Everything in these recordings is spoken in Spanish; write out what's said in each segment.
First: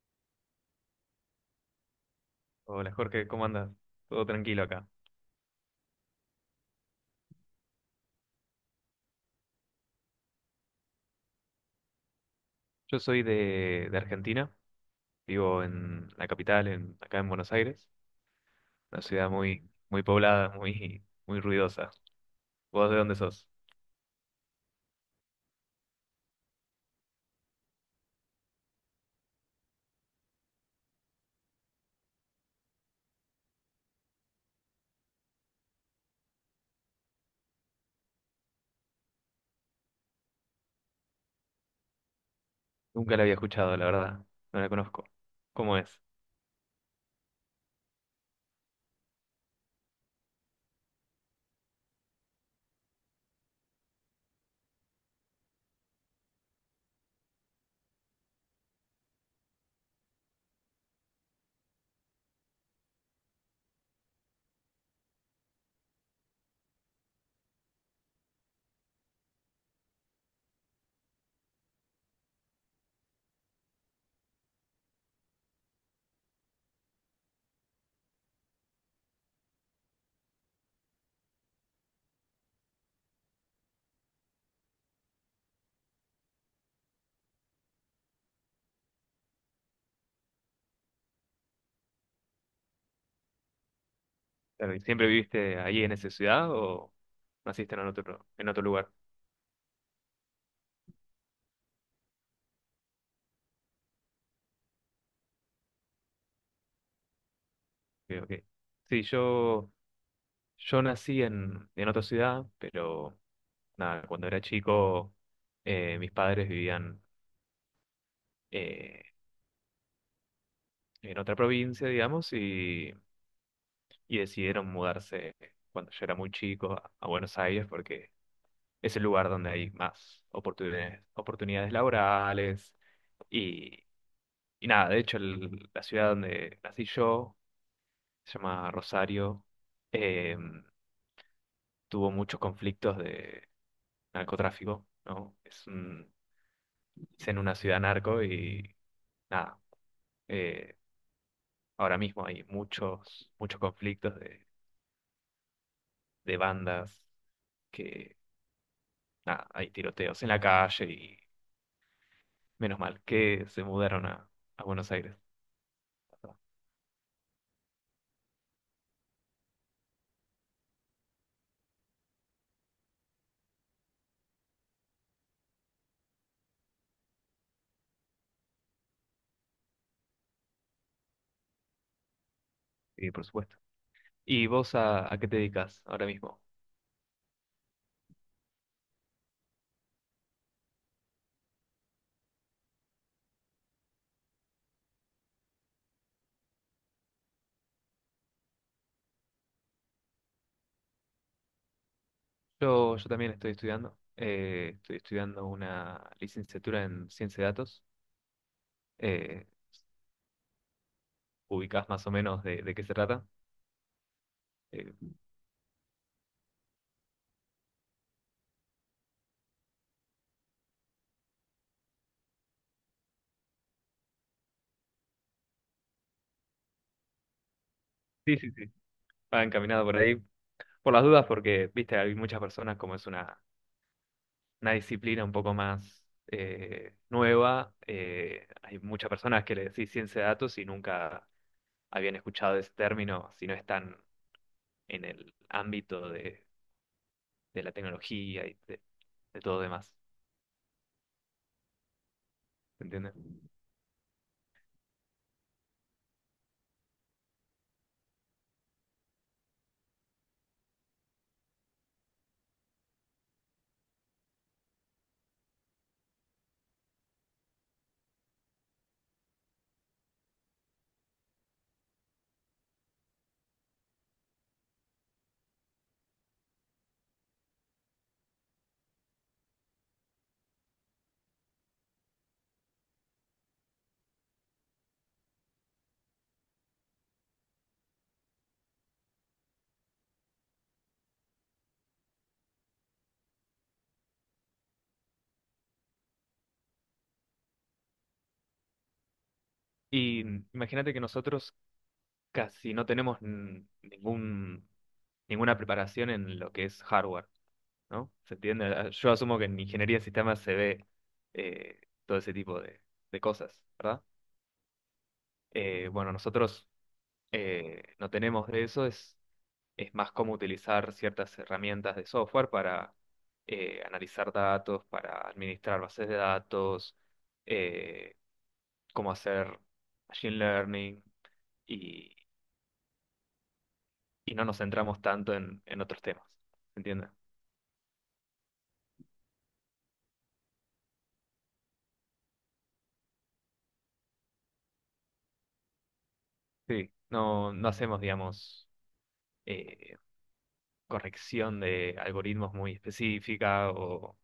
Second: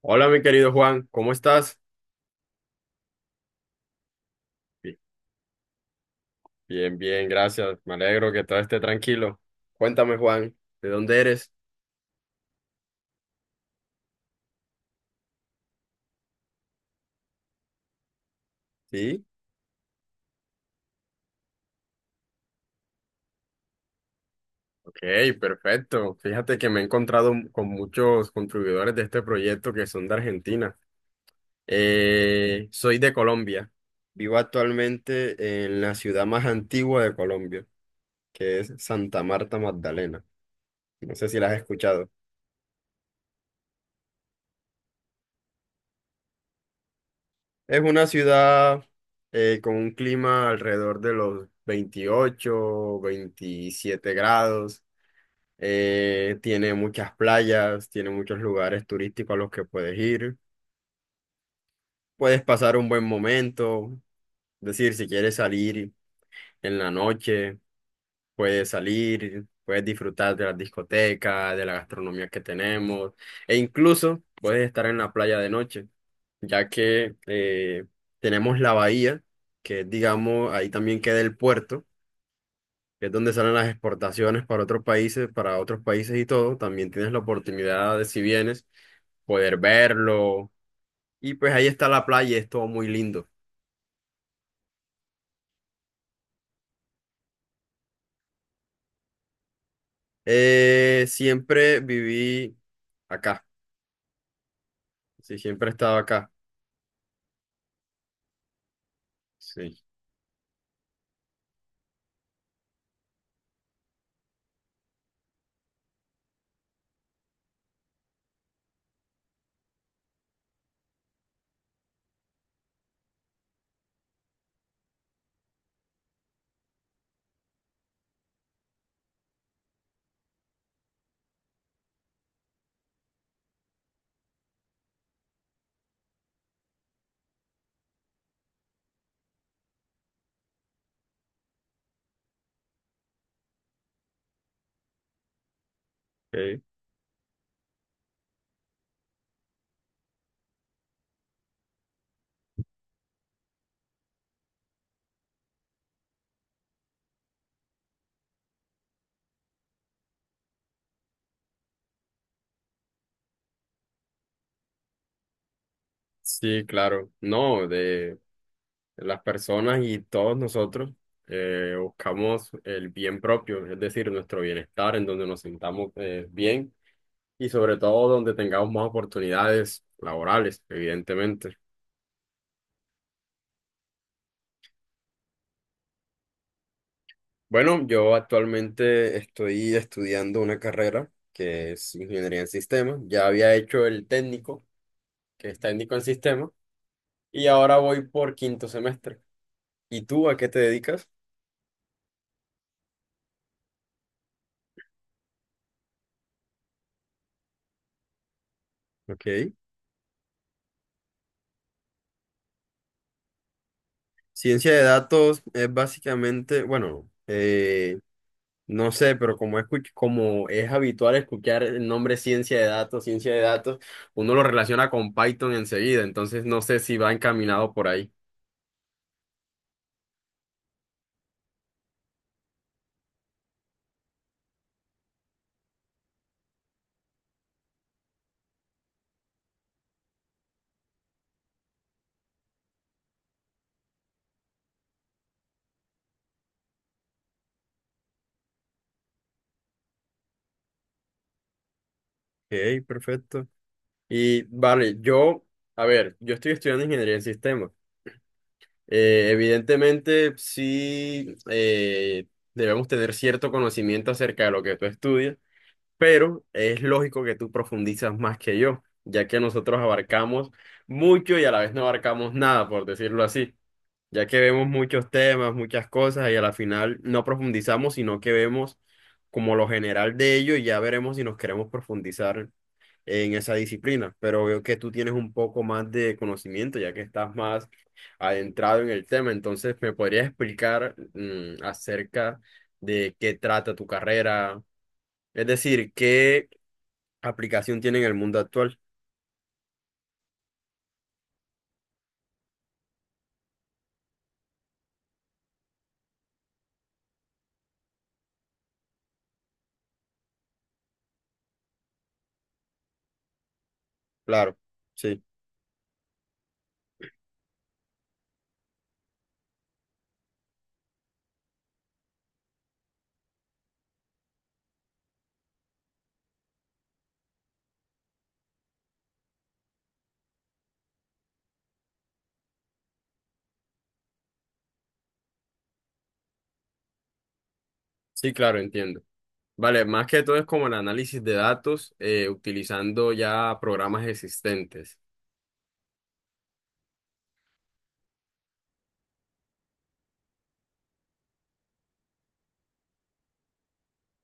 Hola, mi querido Juan, ¿cómo estás? Hola Jorge, ¿cómo andas? Todo tranquilo acá. Bi- Bien, bien, gracias. Me alegro que todo esté tranquilo. Cuéntame, Juan, ¿de dónde eres? Yo soy de Argentina, vivo en la capital, acá en Buenos Aires, una Sí. ciudad muy, muy poblada, muy, muy ruidosa. ¿Vos de dónde sos? Ok, perfecto. Fíjate que me he encontrado con muchos contribuidores de este proyecto que son de Argentina. Soy de Colombia. Vivo actualmente en la ciudad más antigua de Colombia, que es Santa Marta Magdalena. No sé si la has escuchado. Nunca la había escuchado, la verdad, no la conozco. ¿Cómo es? Es una ciudad con un clima alrededor de los 28 27 grados. Tiene muchas playas, tiene muchos lugares turísticos a los que puedes ir. Puedes pasar un buen momento. Es decir, si quieres salir en la noche, puedes salir, puedes disfrutar de las discotecas, de la gastronomía que tenemos, e incluso puedes estar en la playa de noche. Ya que tenemos la bahía, que es, digamos, ahí también queda el puerto, que es donde salen las exportaciones para otros países y todo. También tienes la oportunidad de, si vienes, poder verlo. Y pues ahí está la playa, es todo muy lindo. Claro, ¿siempre viviste ahí en esa ciudad o naciste en otro lugar? Siempre viví acá, sí, siempre he estado acá, Ok, ok. Sí, sí. yo nací en otra ciudad, pero nada, cuando era chico mis padres vivían, eh, en otra provincia, digamos, y decidieron mudarse cuando yo era muy chico a Buenos Aires porque es el lugar donde hay más oportunidades, oportunidades laborales y, y nada, de hecho la ciudad donde nací yo se llama Rosario. eh, Tuvo muchos conflictos de narcotráfico, ¿no? Ok. Es en una ciudad narco y nada, eh, ahora mismo hay muchos, muchos conflictos de bandas que nada, hay tiroteos en la calle y menos mal que se mudaron a Buenos Aires. Sí, claro, no, las personas y todos nosotros buscamos el bien propio, es decir, nuestro bienestar, en donde nos sintamos bien y sobre todo donde tengamos más oportunidades laborales, evidentemente. Y por supuesto. ¿Y vos a qué te dedicas ahora mismo? Bueno, yo actualmente estoy estudiando una carrera que es ingeniería en sistemas. Ya había hecho el técnico, que es técnico en sistemas, y ahora voy por quinto semestre. ¿Y tú a qué te dedicas? Yo también estoy estudiando. Estoy estudiando una licenciatura en ciencia de datos. Eh, Ok. Ubicás más o menos de qué se trata. Ciencia de Eh, datos es básicamente, bueno, no sé, pero como es, como es habitual escuchar el nombre ciencia de datos, uno lo relaciona con Python enseguida, entonces no sé si va encaminado por ahí. sí, sí, sí. Va encaminado por ahí. Por las dudas, porque, viste, hay muchas personas como es una disciplina un poco más nueva. Hay muchas personas que le decís ciencia de datos y nunca habían escuchado ese término si no están en el ámbito de la tecnología de todo demás. ¿Se Ok, entiende? perfecto. Y vale, yo, a ver, yo estoy estudiando ingeniería en sistemas. Evidentemente, sí, debemos tener cierto conocimiento acerca de lo que tú estudias, pero es lógico que tú profundizas más que yo, ya que nosotros abarcamos mucho y a la vez no abarcamos nada, por decirlo así. Ya que vemos muchos temas, muchas cosas y a la final no profundizamos, sino que vemos como lo general de ello y ya veremos si nos queremos profundizar en esa disciplina. Pero veo que tú tienes un poco más de conocimiento, ya que estás más adentrado en el tema. Entonces, ¿me podrías explicar, acerca de qué trata tu carrera? Es decir, ¿qué aplicación tiene en el mundo actual? Y imagínate que nosotros casi no tenemos ninguna preparación en lo que es hardware, ¿no? ¿Se entiende? Ah, yo asumo que en ingeniería de sistemas se ve eh, todo ese tipo de cosas, ¿verdad? Claro, sí, Bueno, nosotros no tenemos de eso, es más cómo utilizar ciertas herramientas de software para analizar datos, para administrar bases de datos. eh, ¿Cómo hacer machine learning y, y no nos centramos tanto en otros temas? ¿Se entiende? sí, claro, entiendo. Vale, más que todo es como el análisis de datos, utilizando ya programas existentes. Sí, no, no hacemos, digamos, eh, corrección de algoritmos muy específica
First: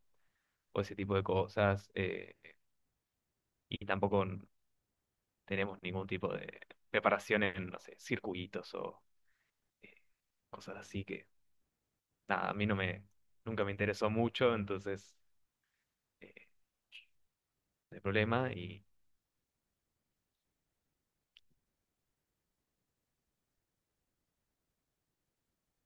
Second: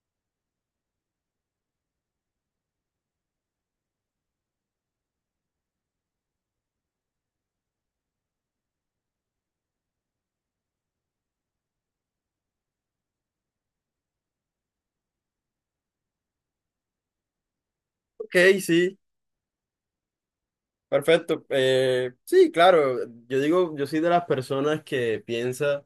o ese tipo de cosas. Y tampoco tenemos ningún tipo de preparación en, no sé, circuitos o, eh, cosas así que nada, a mí no me, nunca me interesó mucho. Entonces, eh, no hay Ok, problema. Y sí, perfecto. Sí, claro, yo digo, yo soy de las personas que piensa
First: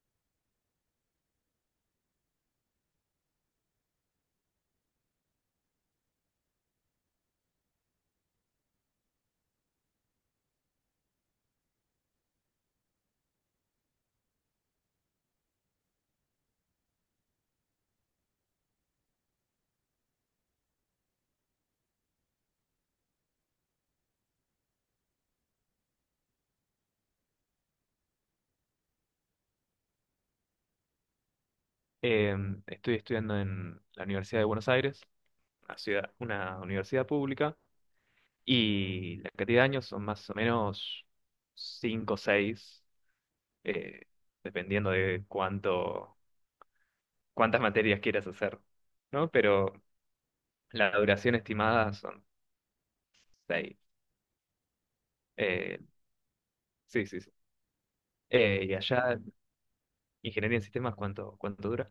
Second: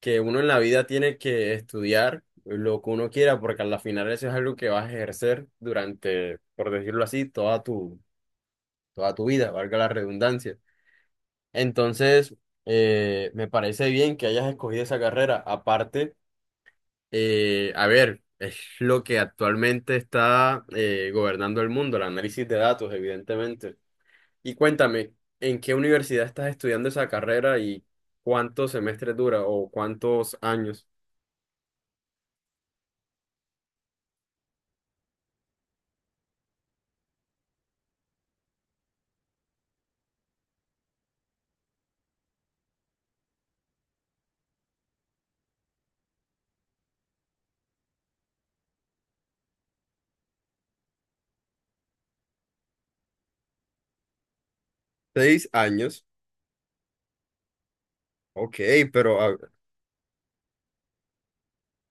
que uno en la vida tiene que estudiar lo que uno quiera, porque al final eso es algo que vas a ejercer durante, por decirlo así, toda tu vida, valga la redundancia. Entonces, me parece bien que hayas escogido esa carrera. Aparte, a ver, es lo que actualmente está gobernando el mundo, el análisis de datos, evidentemente. Y cuéntame, ¿en qué universidad estás estudiando esa carrera y cuántos semestres dura o cuántos años? eh, estoy estudiando en la Universidad de Buenos Aires, una universidad pública, y la cantidad de años son más o menos cinco o seis, eh, dependiendo de cuántas materias quieras hacer, ¿no? Pero la duración estimada son seis. Seis Eh, años. sí, sí, sí. Ok, Y pero allá, ingeniería en sistemas, ¿cuánto dura?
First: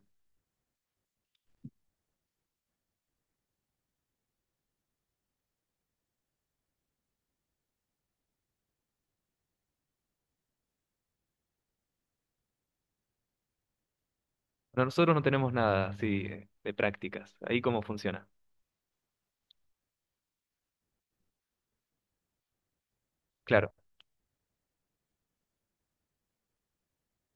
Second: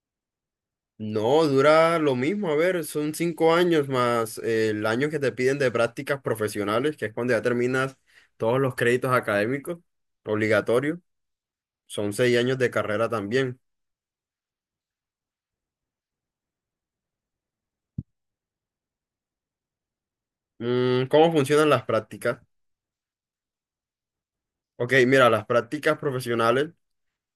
no dura lo mismo. A ver, son 5 años más el año que te piden de prácticas profesionales, que es cuando ya terminas todos los créditos académicos obligatorios. Son 6 años de carrera también. Bueno, nosotros no tenemos nada así, de prácticas. Ahí cómo funciona. Mm, ¿cómo funcionan las prácticas? Claro. Ok, mira, las prácticas profesionales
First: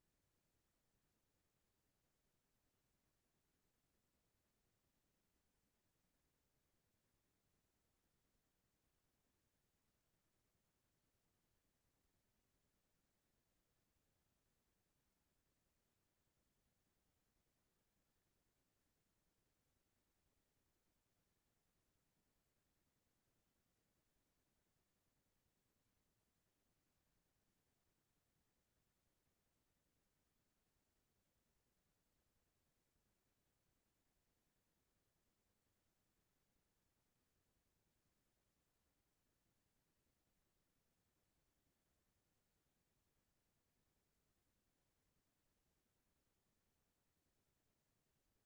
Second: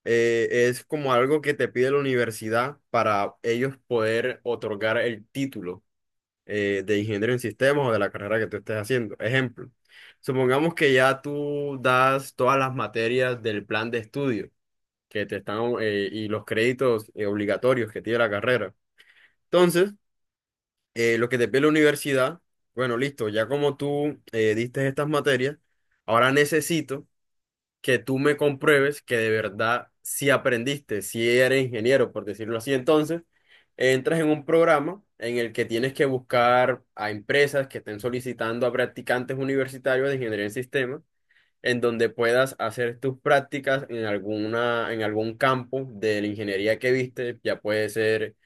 es como algo que te pide la universidad para ellos poder otorgar el título de ingeniero en sistemas o de la carrera que tú estés haciendo. Ejemplo, supongamos que ya tú das todas las materias del plan de estudio que te están, y los créditos obligatorios que tiene la carrera. Entonces, lo que te pide la universidad, bueno, listo, ya como tú, diste estas materias, ahora necesito que tú me compruebes que de verdad si aprendiste, si eres ingeniero, por decirlo así, entonces entras en un programa en el que tienes que buscar a empresas que estén solicitando a practicantes universitarios de ingeniería en sistemas, en donde puedas hacer tus prácticas en alguna, en algún campo de la ingeniería que viste, ya puede ser,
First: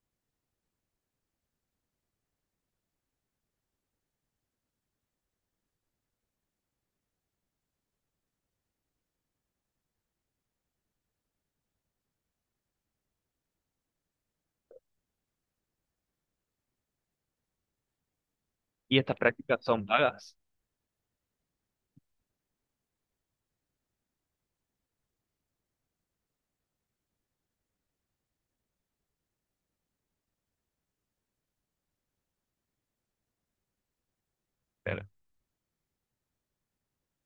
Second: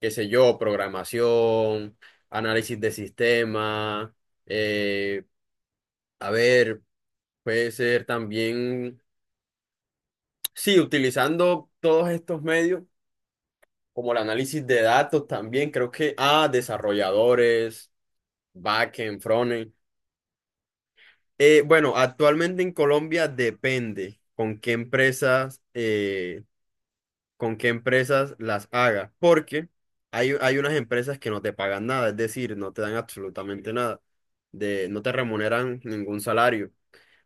qué sé yo, programación, análisis de sistemas, eh, a ver. Puede ser también sí, utilizando todos estos medios, como el análisis de datos también, creo que a desarrolladores, ¿Y estas backend, prácticas frontend. son pagas? Bueno, actualmente en Colombia depende con qué empresas las hagas, porque hay unas empresas que no te pagan nada, es decir, no te dan absolutamente nada, no Claro, te remuneran ningún salario.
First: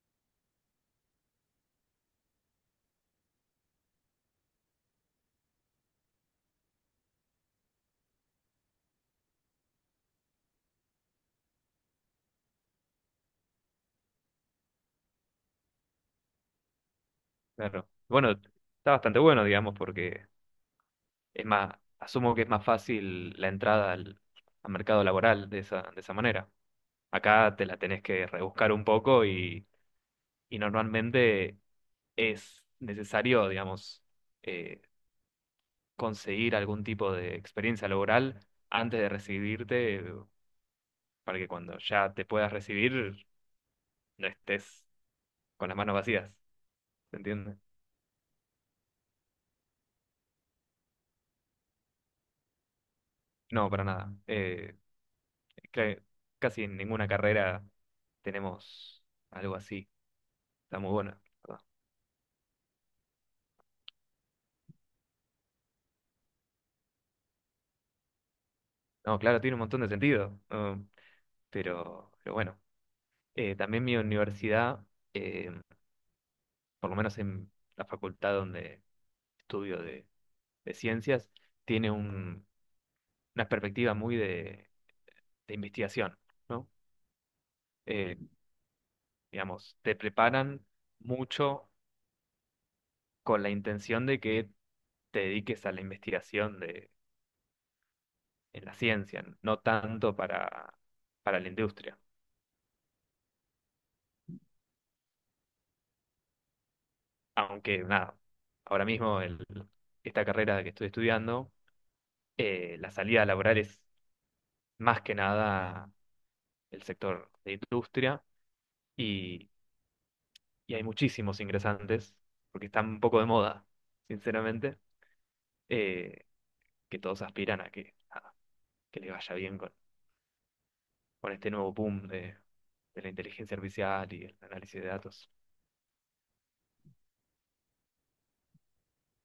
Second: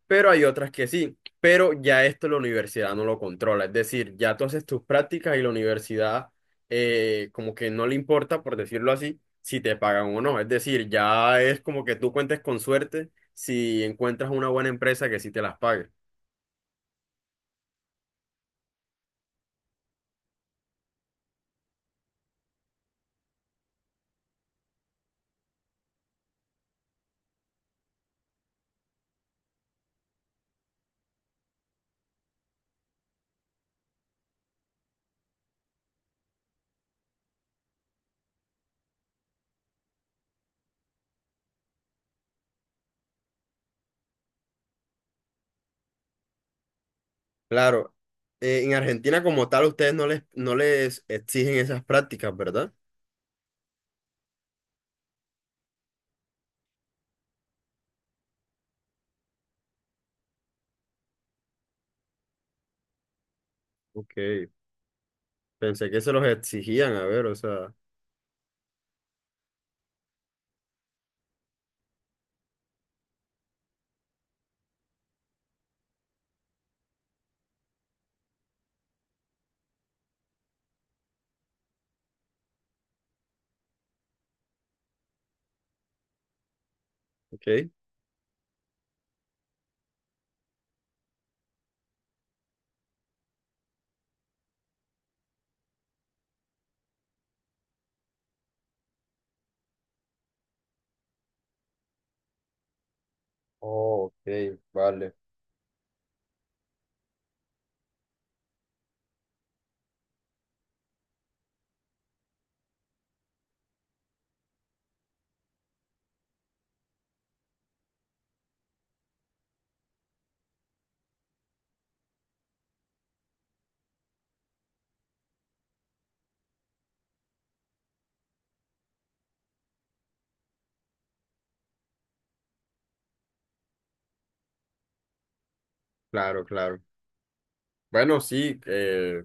Pero hay otras que sí. Pero ya esto la universidad no lo controla. Es decir, ya tú haces tus prácticas y la universidad, como que no le importa, por decirlo así, si te pagan o no. Es decir, ya es como que tú cuentes con suerte si encuentras una buena empresa que sí te las pague. claro. Bueno, está bastante bueno, digamos, porque es más, asumo que es más fácil la entrada al mercado laboral de de esa manera. Acá te la tenés que rebuscar un poco y normalmente es necesario, digamos, eh, conseguir algún tipo de experiencia laboral antes de recibirte, para que cuando ya te puedas recibir no estés con las manos vacías, ¿se entiende? Claro, en Argentina como tal ustedes no les exigen esas prácticas, ¿verdad? No, para nada. Cre- Casi en ninguna carrera tenemos algo así. Está muy bueno, la verdad. Ok, pensé que se los exigían, a ver, o sea, No, claro, tiene un montón de sentido, ¿no? Pero bueno. También mi universidad, eh, por lo menos en la facultad donde estudio de ciencias, tiene una perspectiva muy de investigación, ¿no? ok. Eh, digamos, te preparan mucho con la intención de que te dediques a la investigación de en la ciencia, no tanto para la industria. Oh, ok, vale. Aunque nada, ahora mismo esta carrera que estoy estudiando, la salida laboral es más que nada el sector de industria y, y hay muchísimos ingresantes, porque están un poco de moda, sinceramente. eh, que todos aspiran a que, nada, que les vaya bien con este nuevo boom de la inteligencia artificial y el análisis de datos. Claro, claro. Bueno, sí,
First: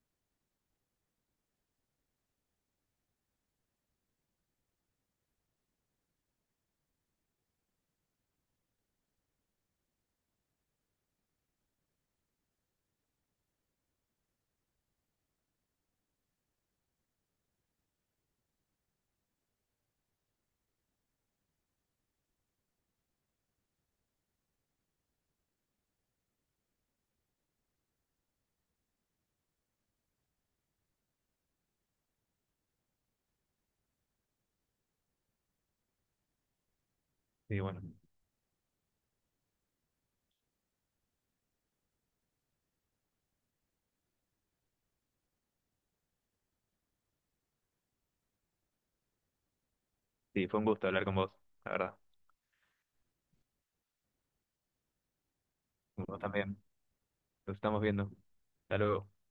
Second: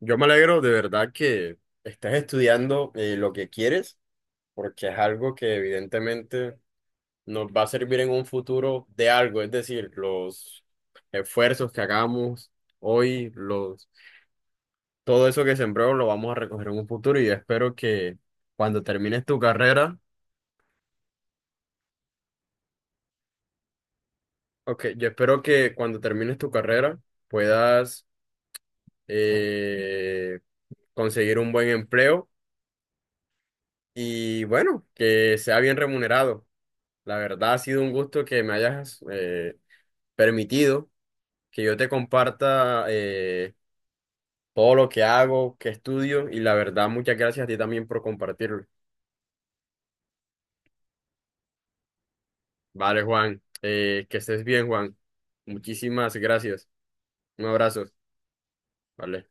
yo me alegro de verdad que estés estudiando, lo que quieres, porque es algo que evidentemente nos va a servir en un futuro de algo, es decir, los esfuerzos que hagamos hoy, todo eso que sembró lo vamos a recoger en un futuro y yo espero que cuando termines tu carrera, ok, yo espero que cuando termines tu carrera puedas eh, conseguir un buen empleo y bueno, que sea bien remunerado. La verdad ha Y bueno, sido un gusto que me hayas permitido que yo te comparta todo lo que hago, que estudio y la verdad muchas gracias a ti también por compartirlo. sí, fue un gusto hablar con vos, la verdad. Vale, Juan, que estés bien, Juan. Con Muchísimas vos también. gracias. Un Nos estamos abrazo. viendo. Hasta luego. Vale.